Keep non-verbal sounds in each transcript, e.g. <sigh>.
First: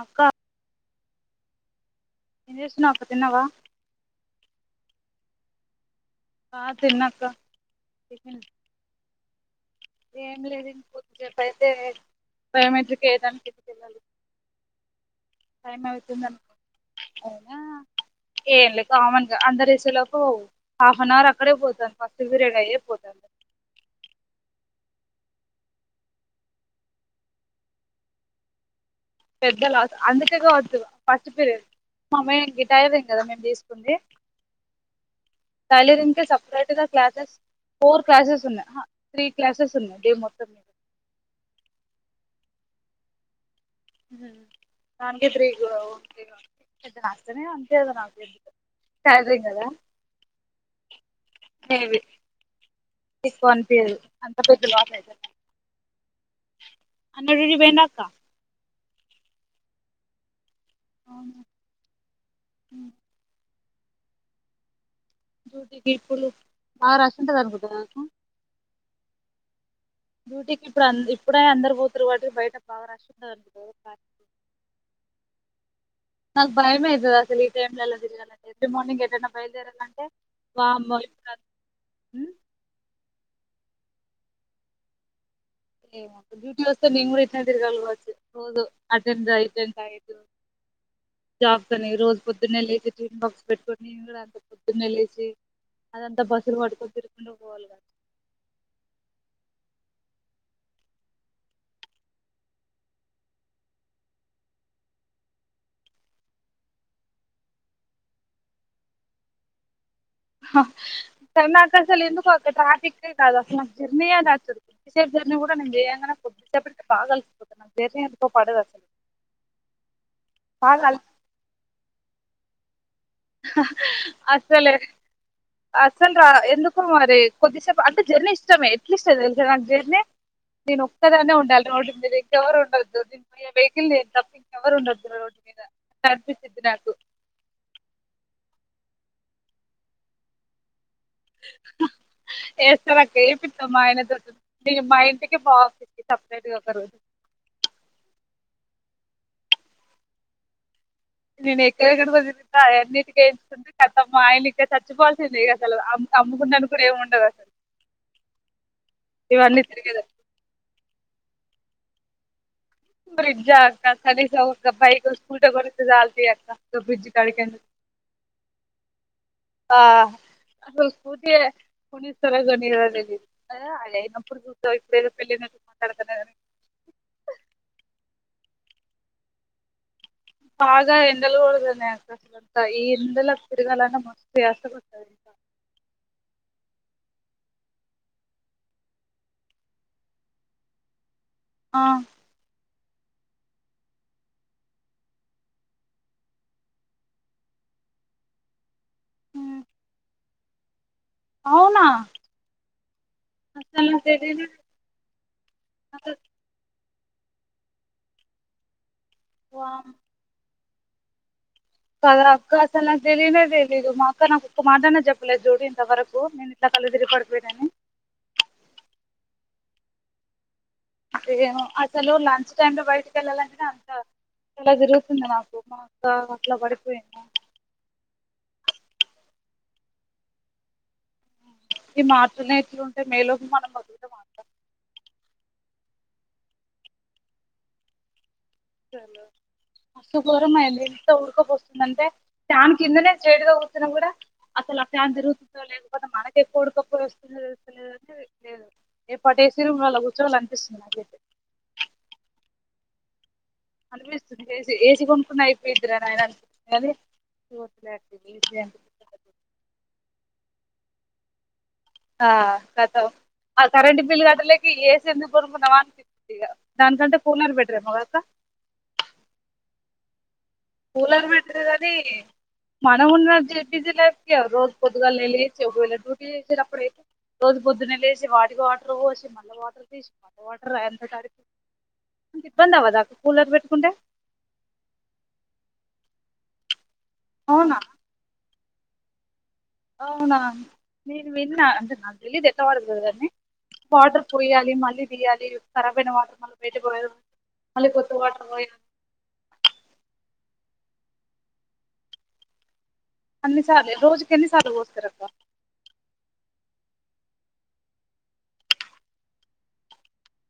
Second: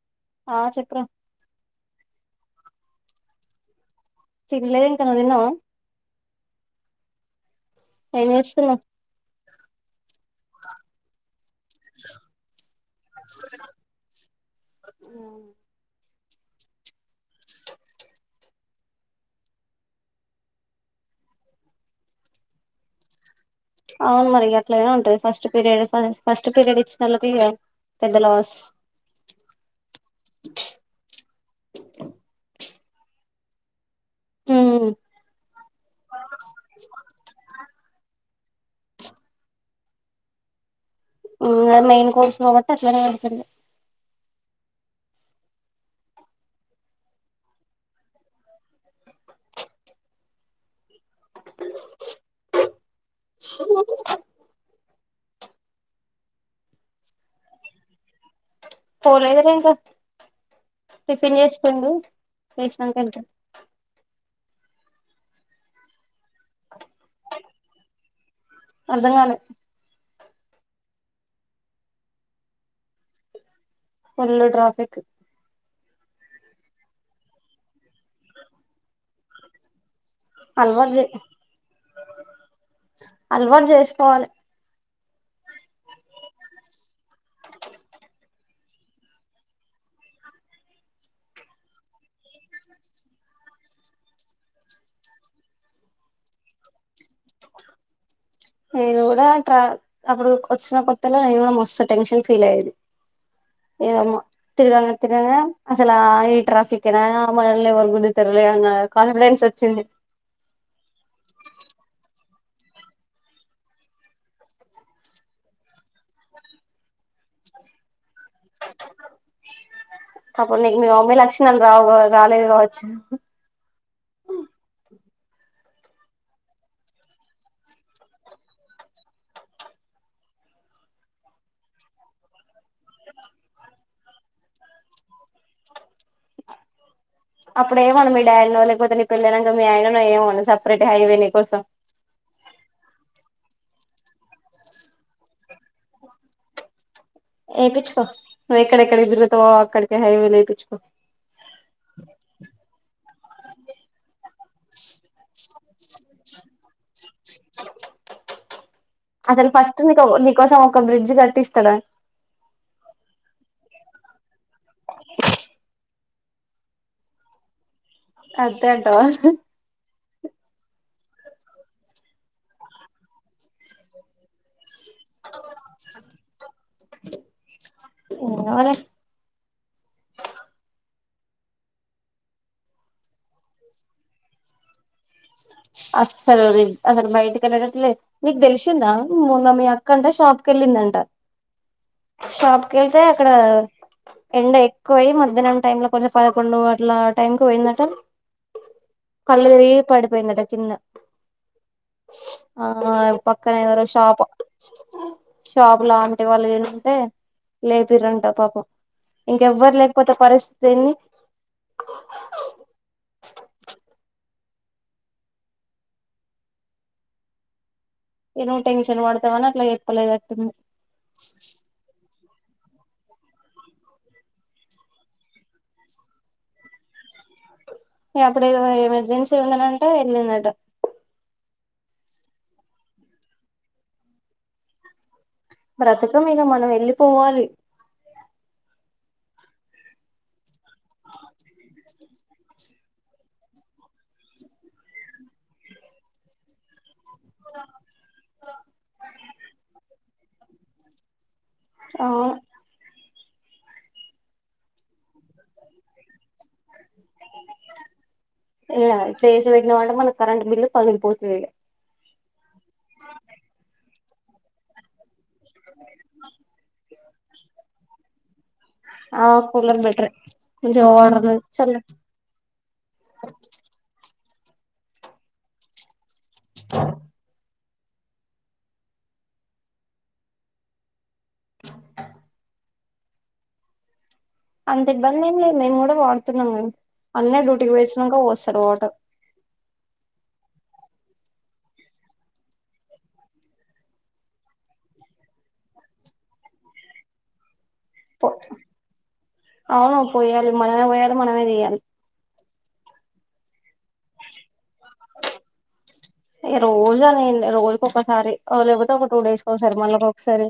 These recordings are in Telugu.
అక్క ఆ చెప్పారా ఏం చేస్తునావ్ అక్క తిన్నావా తినలేదు ఇంకా నువ్వు తిన్నావా అ తన్నాక ఏం చేస్తునావ్ ఏం లేదు ఇంకో సేపు అయితే బయోమెట్రిక్ వయడాానికికళ్ళాలి టైమ్ అవుతుంది అవునా ఏంలే కామన్ గా అందరిసేలోపు హాఫ్ అన్ అవర్ అక్కడే పోతుది ఫస్ట్ పీరియడ్ అయ్య పోతుంది అవును మరి అట్లయినా ఉంటది ఫస్ట్ పీరియడ్ ఫస్ట్ పీరియడ్ ఇచ్చిన వాళ్ళకి పెద్ద లోస్ పెద్దలు అందుకే కావచ్చు ఫస్ట్ పీరియడ్ మా మేడమ్ గిటైర్ ఏం కదా మేము తీసుకుడి ఉమ్ టైలరింగ్ కి సెపరేట్ గా క్లాసెస్ ఫోర్ క్లాసెస్ ఉన్నాయి త్రీ క్లాసెస్ ఉన్నాయి డే మొత్తం మీద మెయిన్ కోర్స్ కాబట్టి అట్నే ఉంటది దానికీ త్రీ <inaudible> <unintelligible> టైలరింగ్ కదా <inaudible> ఎకుని అంత పెద్ద లాస్ అయితుంది <inaudible> అన్న డ్యూటీ పోయిండా అక్క పోలేదు రా ఇంకా టిఫిన్ చేసుకోండి చేసినక వెళ్తాడు జూటి గపులు బాగా రాసింటది అనుకుంటా నాకు అర్థం కాలే డ్యూటీకి ఇప్పుడు ఇప్పుడ అందరు పోతారు కాబటి బయట బా రష్ ఉంటది ఫుల్ ట్రాఫిక్ నాక భయం అవుతుంది అసలు ఈ టైమ్ లో ఎలా తిరగాలంటే ఎవ్రీ మార్నింగ్ ఎదైనా బయలుదేరాలంటే అలవాటు వామ్మో చేయి ఇప్పుడు అలవాటు చేసుకోవాలి ఏ డ్యూటీ వస్తా నేను కూడా ఇట్లే తిరగాలి కవచ <inaudible> ఆ జాబ్స్ అనే రోజు పొద్దున్నె లేసి టిఫిన్ బాక్స్ పెట్టుకొని కూడా అంత పొద్దున్నే లేచసి అదంతా బస్సు పట్టుకొని తిరుకుంట పోవాలా నేను కూడా ట్రా అప్పుడు వచ్చిన కొత్తలో నేను కూడా మస్తు టెన్షన్ ఫీల్ అయ్యేది ఏమో తివాంగా తివాంగా అసలు ఆఐ టఫిక్మ ఆ మనల్ని ఎవరు గుంజుతారు అనే కాన్ఫిడెన్స్ వచ్చింది హా నాకు అస్సలు ఎందుకో ట్రాఫిక్ కే కాదు అసలు జర్నీ నచ్చదు <inaudible> అసలు పాపం నీకు బాగా మీ అలి అమ్మాయి లక్షణాలు రావు రాలేదు కావచ్చు హా హ్ అసలే అసలు రా ఎందుకు మరి కొద్దిసేపు అంటే జర్నీ ఇష్టమే ఎట్లీష్టం తెలుసా నాకు జర్నీ నేను ఒక్కదన్నే ఉండాలి రోడ్డు మీద ఇంకెవరు ఉండొద్దు వెహికల్ నేను తప్ప ఇంకెవరు ఉండొద్దు రోడ్డు మీద అన్పించ్చింది నాకు అప్పుడు ఏయమను మీ డాడి నో లేకపోతే నీ పెళ్ళైనంక మీ ఆయనానో ఏయమను సపరేట్ హైవే నీ కోసం హ్ హా ఏస్తాడక్క ఎపిచ్చు మా ఆయన దోని చెప్తే ఇగ మా ఇంటికి బాట సపరేట్ గా ఒక రోజు ఏపించ్చుకో నువ్వు ఎక్కడెక్కడ తిరుగుతావో అక్కడికి హైవే లు ఏపిచ్చుకో నేను ఎక్కడెక్కడకి తిరిగితే అవన్నీటికి ఏయించుకొంటే కతమ్ మా ఆయన ఇంకా చచ్చిపోవాల్సిందే ఇగ అలా అంత అమ్ముకున్నాడు అసలు ఇవన్నీ ఫస్ట్ తిరిగేద నీకు నీకోసం ఒక బ్రిడ్జ్ కట్టిస్తాడంట బ్రిడ్జ్ ఆ అక్క కనీసం ఒక బైక్ స్కూటర్ కొనిత్తే చాలు తీయక్క గా బ్రిడ్జ్ కాడికెందుకు అంతే అంటావా ఆ అసలు స్కూటీ యే కొణిత్తలేదు గానీ ఆప్పుడు చూద్దాం లే బైక్ పైన పెళ్ళి దాకా ఉండాలి కదా ఆ ఏం కావాలె బాగా ఎండలు కొడుతున్నాయి అక్క అంత ఈ ఎండలకు తిరుగాలన్నా మస్తు యాష్టకోస్తాంది అస్సలు అందరం బయటకెళ్ళటం లే నీకు తెలిసిందా మోన్న మీ అక్కంట షాప్ కెళ్ళిందంట ఆ కెళ్తే అక్కడ ఎండ ఎక్కువ అయ్యి మధ్యాహ్నం టైమ్ లో కొన్ని పదకొండు అట్ల టైంకి వెళ్ళటం కళ్లు తిరిగి పడిపోయిందట కింద అవునా ఆ పక్కనేవరో అసలు నాకు షాపు తెలీదు షాపులో అసలు ఆంటీ వాళ్ళు అంటే లేపిరంటా పాపం ఇంకెవ్వరు వామ్మో లేకపోతే పరిస్థితి ఏంది కదా అక్క అసలు నాకు తెలియనే తెలియదు మా అక్క నాకు ఒక్క మాటన్నా చెప్పలేదు చూడు ఇంతవరకు నేను ఇట్ల కళ్ళుతిరిగి పడిపోయినా అని ఇగ టెన్షన్ పడుతావని అట్ల చెప్పలేనట్టుంది అసలు లంచ్ టైమ్ లో బయటికి వెళ్ళాలంటనే అంత తల తిరుగుతుంది నాకు మా అక్క అట్లా పడిపోయిందా ఇగ అప్పుడు ఎమర్జెన్సీ ఉండనంటే వెళ్ళిందట ఈ మార్చుల్నే ఇట్లు ఉంటే మేలోకి మనం ఎట్లుంటామో ఏమో బ్రతకలేము మనం వెళ్ళిపోవాలి చలో ఫస్ట్ ఫ్లోర్ నే ఎంత ఊడకపోస్తుందంటే ఫ్యాన్ కిందనే స్ట్రేట్ గా కూర్చన్నా కూడా అసలు ఆ ఫ్యాన్ తిరుగుతుందో లేకపోతే మనకే ఉడుకపొస్తుందో అసలు తెలుస్త లేదు రేపటి ఏసీ రూమ్ లలో కూర్చోవాలనిపిస్తుంది నాకు అయితే అవును అనిపిస్తుంది ఏసి కొనుకున్నా అయిపోవురా నాయన అని ఇలా ఏసీ పెట్టినమంటే మన కరెంటు బిల్లు పగిలిపోతుంది ఇగ ఆ కతం ఆ కరెంట్ బిల్లు కట్టలేకి ఇగ ఏసీ ఎందుకు దాని కంటే కూలర్ బెటర్ ఏమో కదా అక్క ఆ కూలర్ బెటరే కూలర్ బెటర్ కాని మనం ఉన్న బ్యూసిలైఫ్ రోజు పొద్దుగాలనే నీళ్లు తెచ్చి ఒకవేళ డ్యూటీ చేసేటప్పుడు అయితే రోజు పొద్దున్నే లేసి వాటికి వాటర్ పోచి మళ్ళా వాటర్ తీసి మళ్ళా వాటర్ అది అంత తడిపి అంత ఇబ్బంది అవ్వదాఅక్క కూలర్ పెట్టుకుంటే అంత ఇబ్బంది ఏం లేదు మేము కూడా వాడుతున్నాము కదా అన్న డ్యూటీకి అవునా పోయిచ్చినాక పోస్ తడు వాటర్ అవునా నేను విన్న నాకు తెలీయద ఇట్ల వాడుతోరో గాని వాటర్ పోయాలి మళ్ళీ తీయాలి ఖరాబు అయినా వాటర్ మళ్ళ బయట పోయా పో అవును పోయాలి మనమే పోయాలి మనమే తీయాలి అన్నిసార్ల రోజుకెన్నిసార్లు పోస్తారక్క ఎ రోజు అనేం లే రోజుకు ఒకసారి లేకపోతే ఒక టూ డేస్కి ఒకసారి మళ్నకి ఒకసారి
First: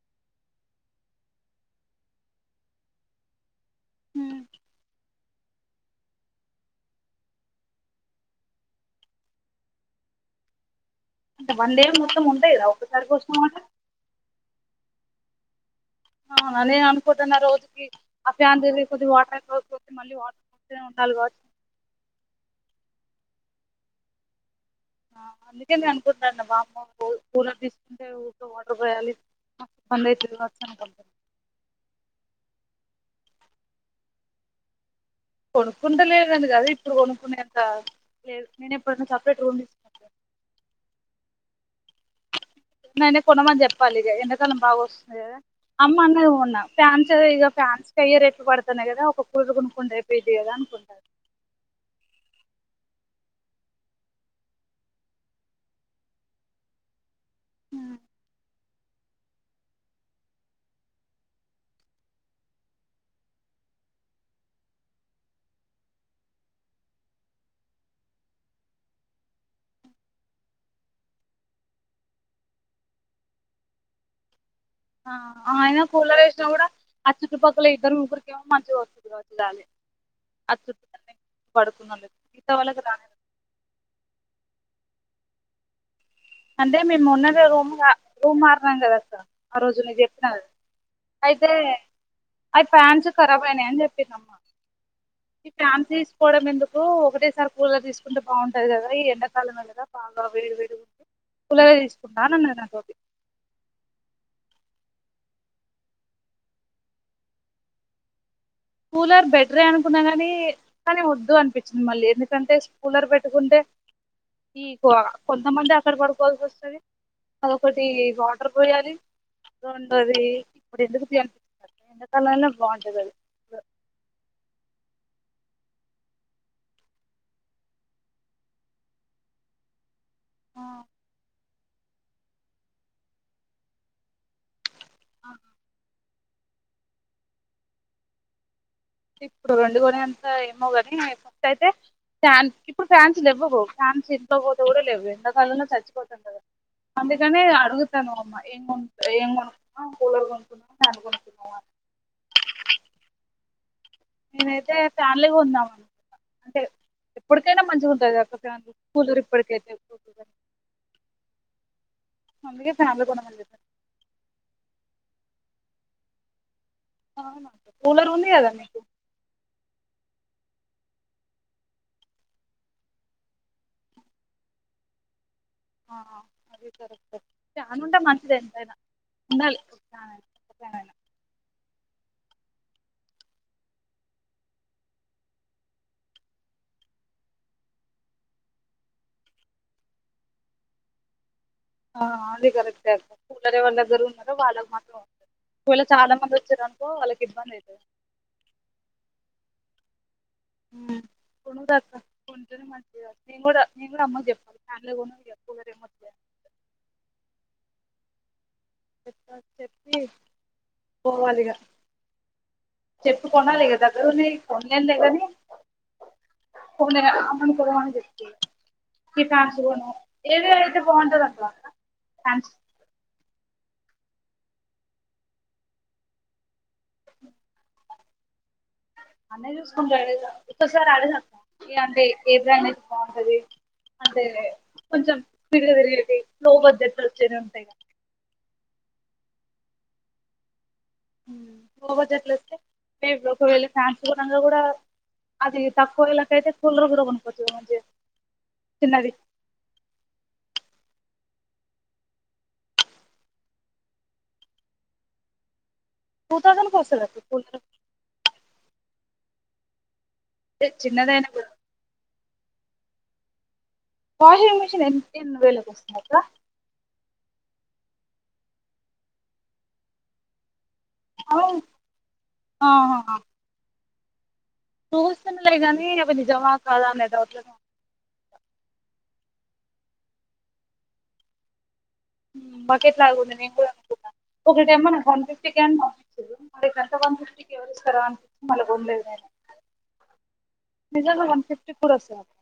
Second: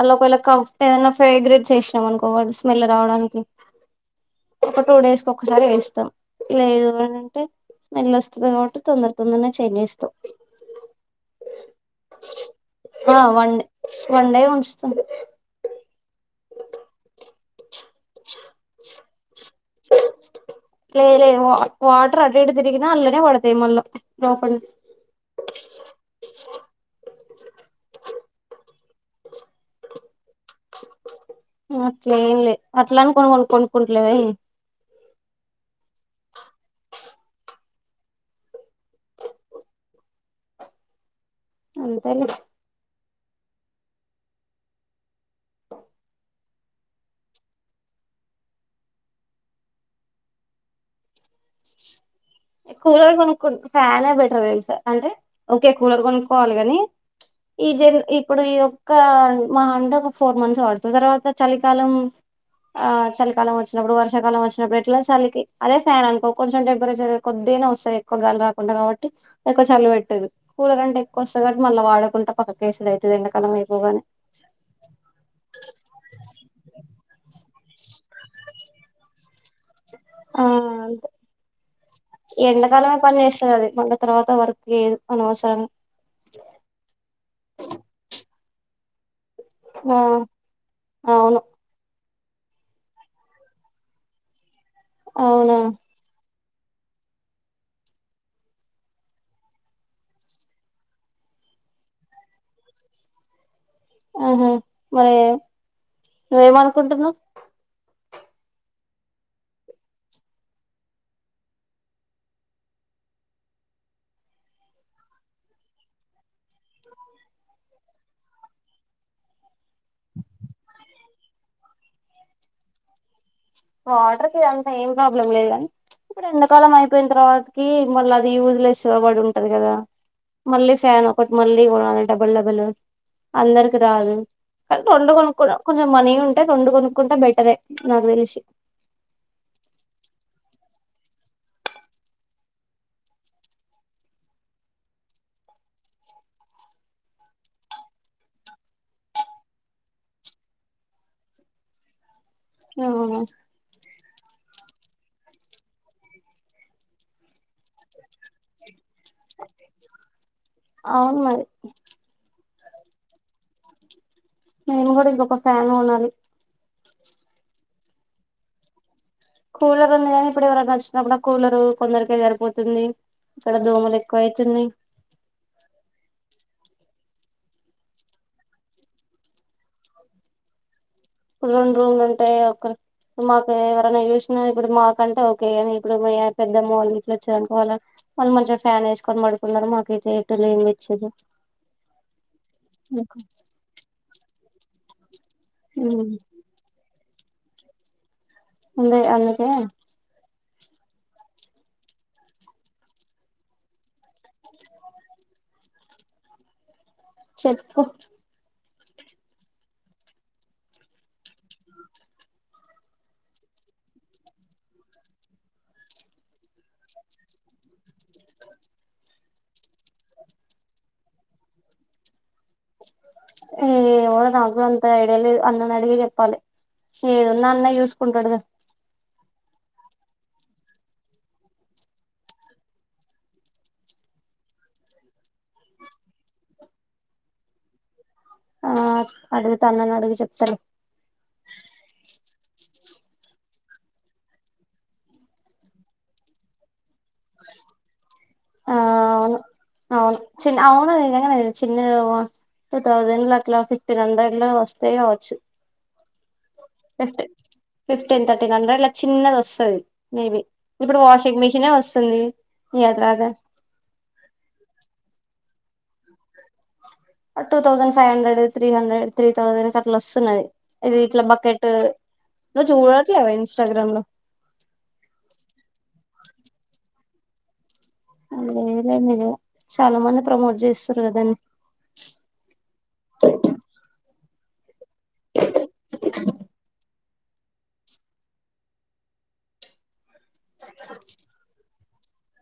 అలా ఒకవేళ కంఫర్ట్ ఏదైనా ఫ్రాగ్రాన్స్ ఎసినాం అనుకో స్మెల్ రావడానికి ఒక టూ డేస్ ఒకసారి వేస్ స్తాం లేదు అంటే స్మెల్ వస్తది కాబట్టి తొందర తొందరనే చేంజ్ చేస్తవ్ అంటే వన్ డే మొత్తం ఉంటాయి కదా ఒక్కసారి ఆ పోసిన one day water one day ఉంచుతాం అవునా నేను అనుకుంటున్న రోజుకి ఆ ఫ్యాన్ దిరిగే కొద్ది వాటర్ అయిపో లే లేమా వాటర్ అటు ఇటు తిరిగినా లే ఇట్నే పడతయ్ మళ్ళ లోపలికి అందుకే నేను అనుకుంటున్నా వామ్మో కూలర్ తీసుకుంటే <unintelligible> <unintelligible> అట్లేంలే అట్ల అని కొను కొనుకుంటలేవ కొనుక్కుంటలేదని కాదు ఇప్పుడు కొనుక్కునే అం త లేదు నేను ఇప్పుడున్న సపరేట్ రూమ్ తీసుకుంటే అంతేలే నేనే కొనమని చెప్పాలి ఇగ ఎండకాలం బాగా వస్తుంది కదా అమ్మ అనేది ఉన్నా ఫ్యాన్స్ ఇగ ఫ్యాన్స్ అయ్యే రేట్లు పడుతున్నాయి కదా ఒక కూలర్ కొనుకుంటే అయిపోయిద్ది కదా అనుకుంటార్ ఎక్కువ రోజులు కొనుక్కు ఫ్యాన్ బెటర్ తెలుసా అంటే ఓకే కూలర్ కొనుక్కోవాలి ని ఈ జన్ ఇప్పుడు ఇదో కాల్ మాహ అంటే ఒక ఫోర్ మంత్స్ వాడుతుంది తర్వాత చలికాలం ఆ చలికాలం వచ్చినప్పుడు వర్షాకాలం వచ్చినప్పుడు ఎట్లా సలికి అదే ఫ్యాన్ అనుకో కొంచెం టెంపరేచర్ కొద్దీగనే వస్తాయి ఎక్కువగాలి రాకుండా కాబట్టి ఎక్కువ చలి పెట్టదు కూలర్ అంటే ఎక్కువ వస్తది కాబ్బటి మళ్ళీ వాడకుం పక్క కేసుడయితే ఎండ కాలం అయిపోగానే ఆ ఆయన కూలర్ వేసినా కూడా ఆ చుట్టుపక్కల ఇద్దరు ముగ్గరికి ఏమో మంచిగా వస్త లాలీ ఆ చుట్టూ మంది పడు ఎండాకాలమే పని చేస్తదది అది మళ్ళ తర్వాత వర్క్ చేయదు అనవసరంగ్ అంటే మేము మొన్ననే రూమ్గా రూమ్ మారినం కదాస ఆ రోజు నేను చెప్పిన అవును అయితే ఆ ఫ్యాన్సు ఖరాబు అయినాయ్ అని చెపింది అమ్మ ఈ అవునా ఫాన్స్ తీసుకోవడం ఎందుకు ఒకటేసారి కూలర్ తీసుకుంటే బాగుంటది కదా ఈ ఎండాకాలం మీద బాగా వేడి వేడి ఉం కులర్ ఎ తీసుకుంటా అన్నది నాతోటి ఆహా మరి ఎం అనుకుంటున్నావ్ కూలర్ బెటరే అనుకున్నా కాని కానీ వద్దు అనిపించింది మళ్ళీ ఎందుకంటే కూలర్ పెట్టుకుంటే ఈ కో కొంతమంది అక్కడ పడుకోవాల్సి వస్తది అదిఒకటి వాటర్ పోయాలి రెండోది ఇప్పుడు ఎందుకు తీ అనిపింతాంది ఎండకాలంలో బాగుంటది అది వాటర్ కి అంత ఏం ప్రాబ్లం లేదు గాని ఇప్పుడు ఎండాకాలం అయిపోయిన తర్వాతకి మళ్ళ అది యూస్లెస్ గా పడి ఉంటది కదా ఆ, మళ్ళీ ఫ్యాన్ ఒకటి మళ్ళీ కొనాలి డబల్ డబల్ అందరికి రాదు కానీ రెండు కొనుక్కు కొంచెం మనీ ఉంటే రెండు కొనుక్కుంటే బెటరే నాకు తెలిసి ఇప్పుడు రెండు గోనే అంతా ఏమోగాని ఫస్ట్ అయితే ఫాన్స్ ఇప్పుడు ఫ్యాన్స్ లేవ్వవు ఫ్యాన్స్ ఇంట్లో పోతే కూడా లేవు ఎంతకాలంలో చచ్చిపోతరు కదా అందుకనే అడుగుతనవమ్మ ఏం కొను ఏం కొనుక్కున్నావ్ కూలర్ కొనుకున్నవా ఫ్యాన్ కొనుక్కున్నావా అని అవునా నేనైతే ఫ్యాన్లే కొందాం అనుకున్న అంటే ఎప్పటికైనా మంచిగుంటై గ వత్తాంది కూలర్ ఇప్పుటికైతే అవును మరి అందుకే ఫ్యాన్లు కొనమని చెప్పిన మేము గూడ ఇంకొక ఫ్యాన్ కొనాలి అవును అక్క కూలర్ ఉంది గదా మీకు కూలర్ ఉంది గనీ ఇప్పుడు ఎవరైనా వచ్చినప్పుడు ఆ కూలరూ కొందరికే సరిపోతుంది ఇక్కడ దోమలు ఎక్కువైతున్నయ్ అ అదీ కరెక్టే ఉండాలి ఒక ఫ్యానైనా రెండ్రూమ్లు ఉంటాయా అక్కడ మాకు ఎవరైనా చూసిన ఇపుడు మాకంటే ఓకే కానీ ఇప్పుడు మా పెద్దమ్మ వాళ్ళు గిట్ల వచ్చారానుకో వాళ్ళ వాళ్ళు మంచిగ ఫ్యానేసుకొని పడుకున్నరు మాకైతే ఎటు లేందిచ్చిరు ఆ అది కరెక్టె అక్క కూలరే వాళ్ళ దగ్గర ఉన్నారో వాళ్ళకు మాత్రం ఒకవెళ చాలా మంది ఒచ్చిరనుకో వాళ్ళకి ఇబ్బంది ఐతది ఉండే అందుకే కొను దాక్క ఉంటునే మంచిదది నేను గూడా నేన్ గూడా అమ్మక్ జెప్పాలి ఫ్యాన్లే కొన్న గా ఇగ కూలర్ ఎమొద్దే అని చెప్పు చెప్పాలి చెప్పి పోవాలిగ చెప్పు కొనాలి గదా దగ్గరున్నయ్ కొన్లేంలే గనీ కొనే అమ్మను కొనమన జెప్పిగ టి ఫ్యాన్స్ కూడా ఏదేధైతే బాగుంటదక్క ఫ్యాన్స్ ఏవో నాక్గూడ అంత ఐడియా లేదు అన్ననడిగి జెప్పాలె ఏదున్నా అన్న యూసుకుంటడుగ అన్న యూసుకుంటడు ఒక్కసారి అడుగక్క ఏ అంటే ఏది అనేది బాగుంటది అంటే కొంచెం స్పీడ్గ తిరిగేటియి స్లోగ జస్ట్ వచ్చేది ఉంటయి గా ఆ అడుగుత అన్ననడిగి చెప్తరు లో బడ్జెట్లొస్తే ఒకవేళ ఫ్యాన్స్ కొనంగ గుడా అది తక్కువ వెలకైతే కులర్ గూడ ఆవును అవును చిన్న ఆ <unintelligible> చిన్న టూ థౌజండ్ల అట్లా ఫిఫ్టీన్ హండ్రెడ్లా వస్తై కావచ్చు టూ థౌసండ్ కి వస్తది అక్క ఎఫ్టీన్ కూలర్ ఫిఫ్టీన్ థర్టీన్ హండ్రెడ్ల చిన్నదొస్తది మేబి ఇప్పుడు చిన్నదైనా వాషింగ్ కూడా మిషినే వస్తుంది ఇగ అది రాదా వాషింగ్ మిషిన్ ఎన్ ఎన్ని వేలకొస్థాదా two thousand five hundred three hundred three thousand కట్లొస్తున్నది ఇది ఇట్ల అవును బకెట్ నువ్ ఆహా చూడట్లేవా ఇన్స్టాగ్రామ్ లో చూస్తున్నలే గానీ అవి నిజమా కాదా అనే డౌట్లోనే లేరండిగ చాలా మంది ప్రమోట్ జేస్తురు కదండి ఉన్నా బకెట్ లాగా ఉంది నేను కూడా అనుకున్నా ఒకటేమో వన్ ఫిఫ్టీకే ఆన్ <unintelligible> త్త వన్ ఫిఫ్టీకి ఎవరిస్తారా అని మళ్ళ కొన్లేదులే ఆయనె నిజంగా వన్ ఫిఫ్ ఇప్పుడొస్సాంది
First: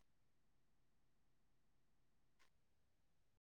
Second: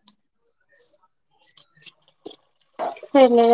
ఏంలే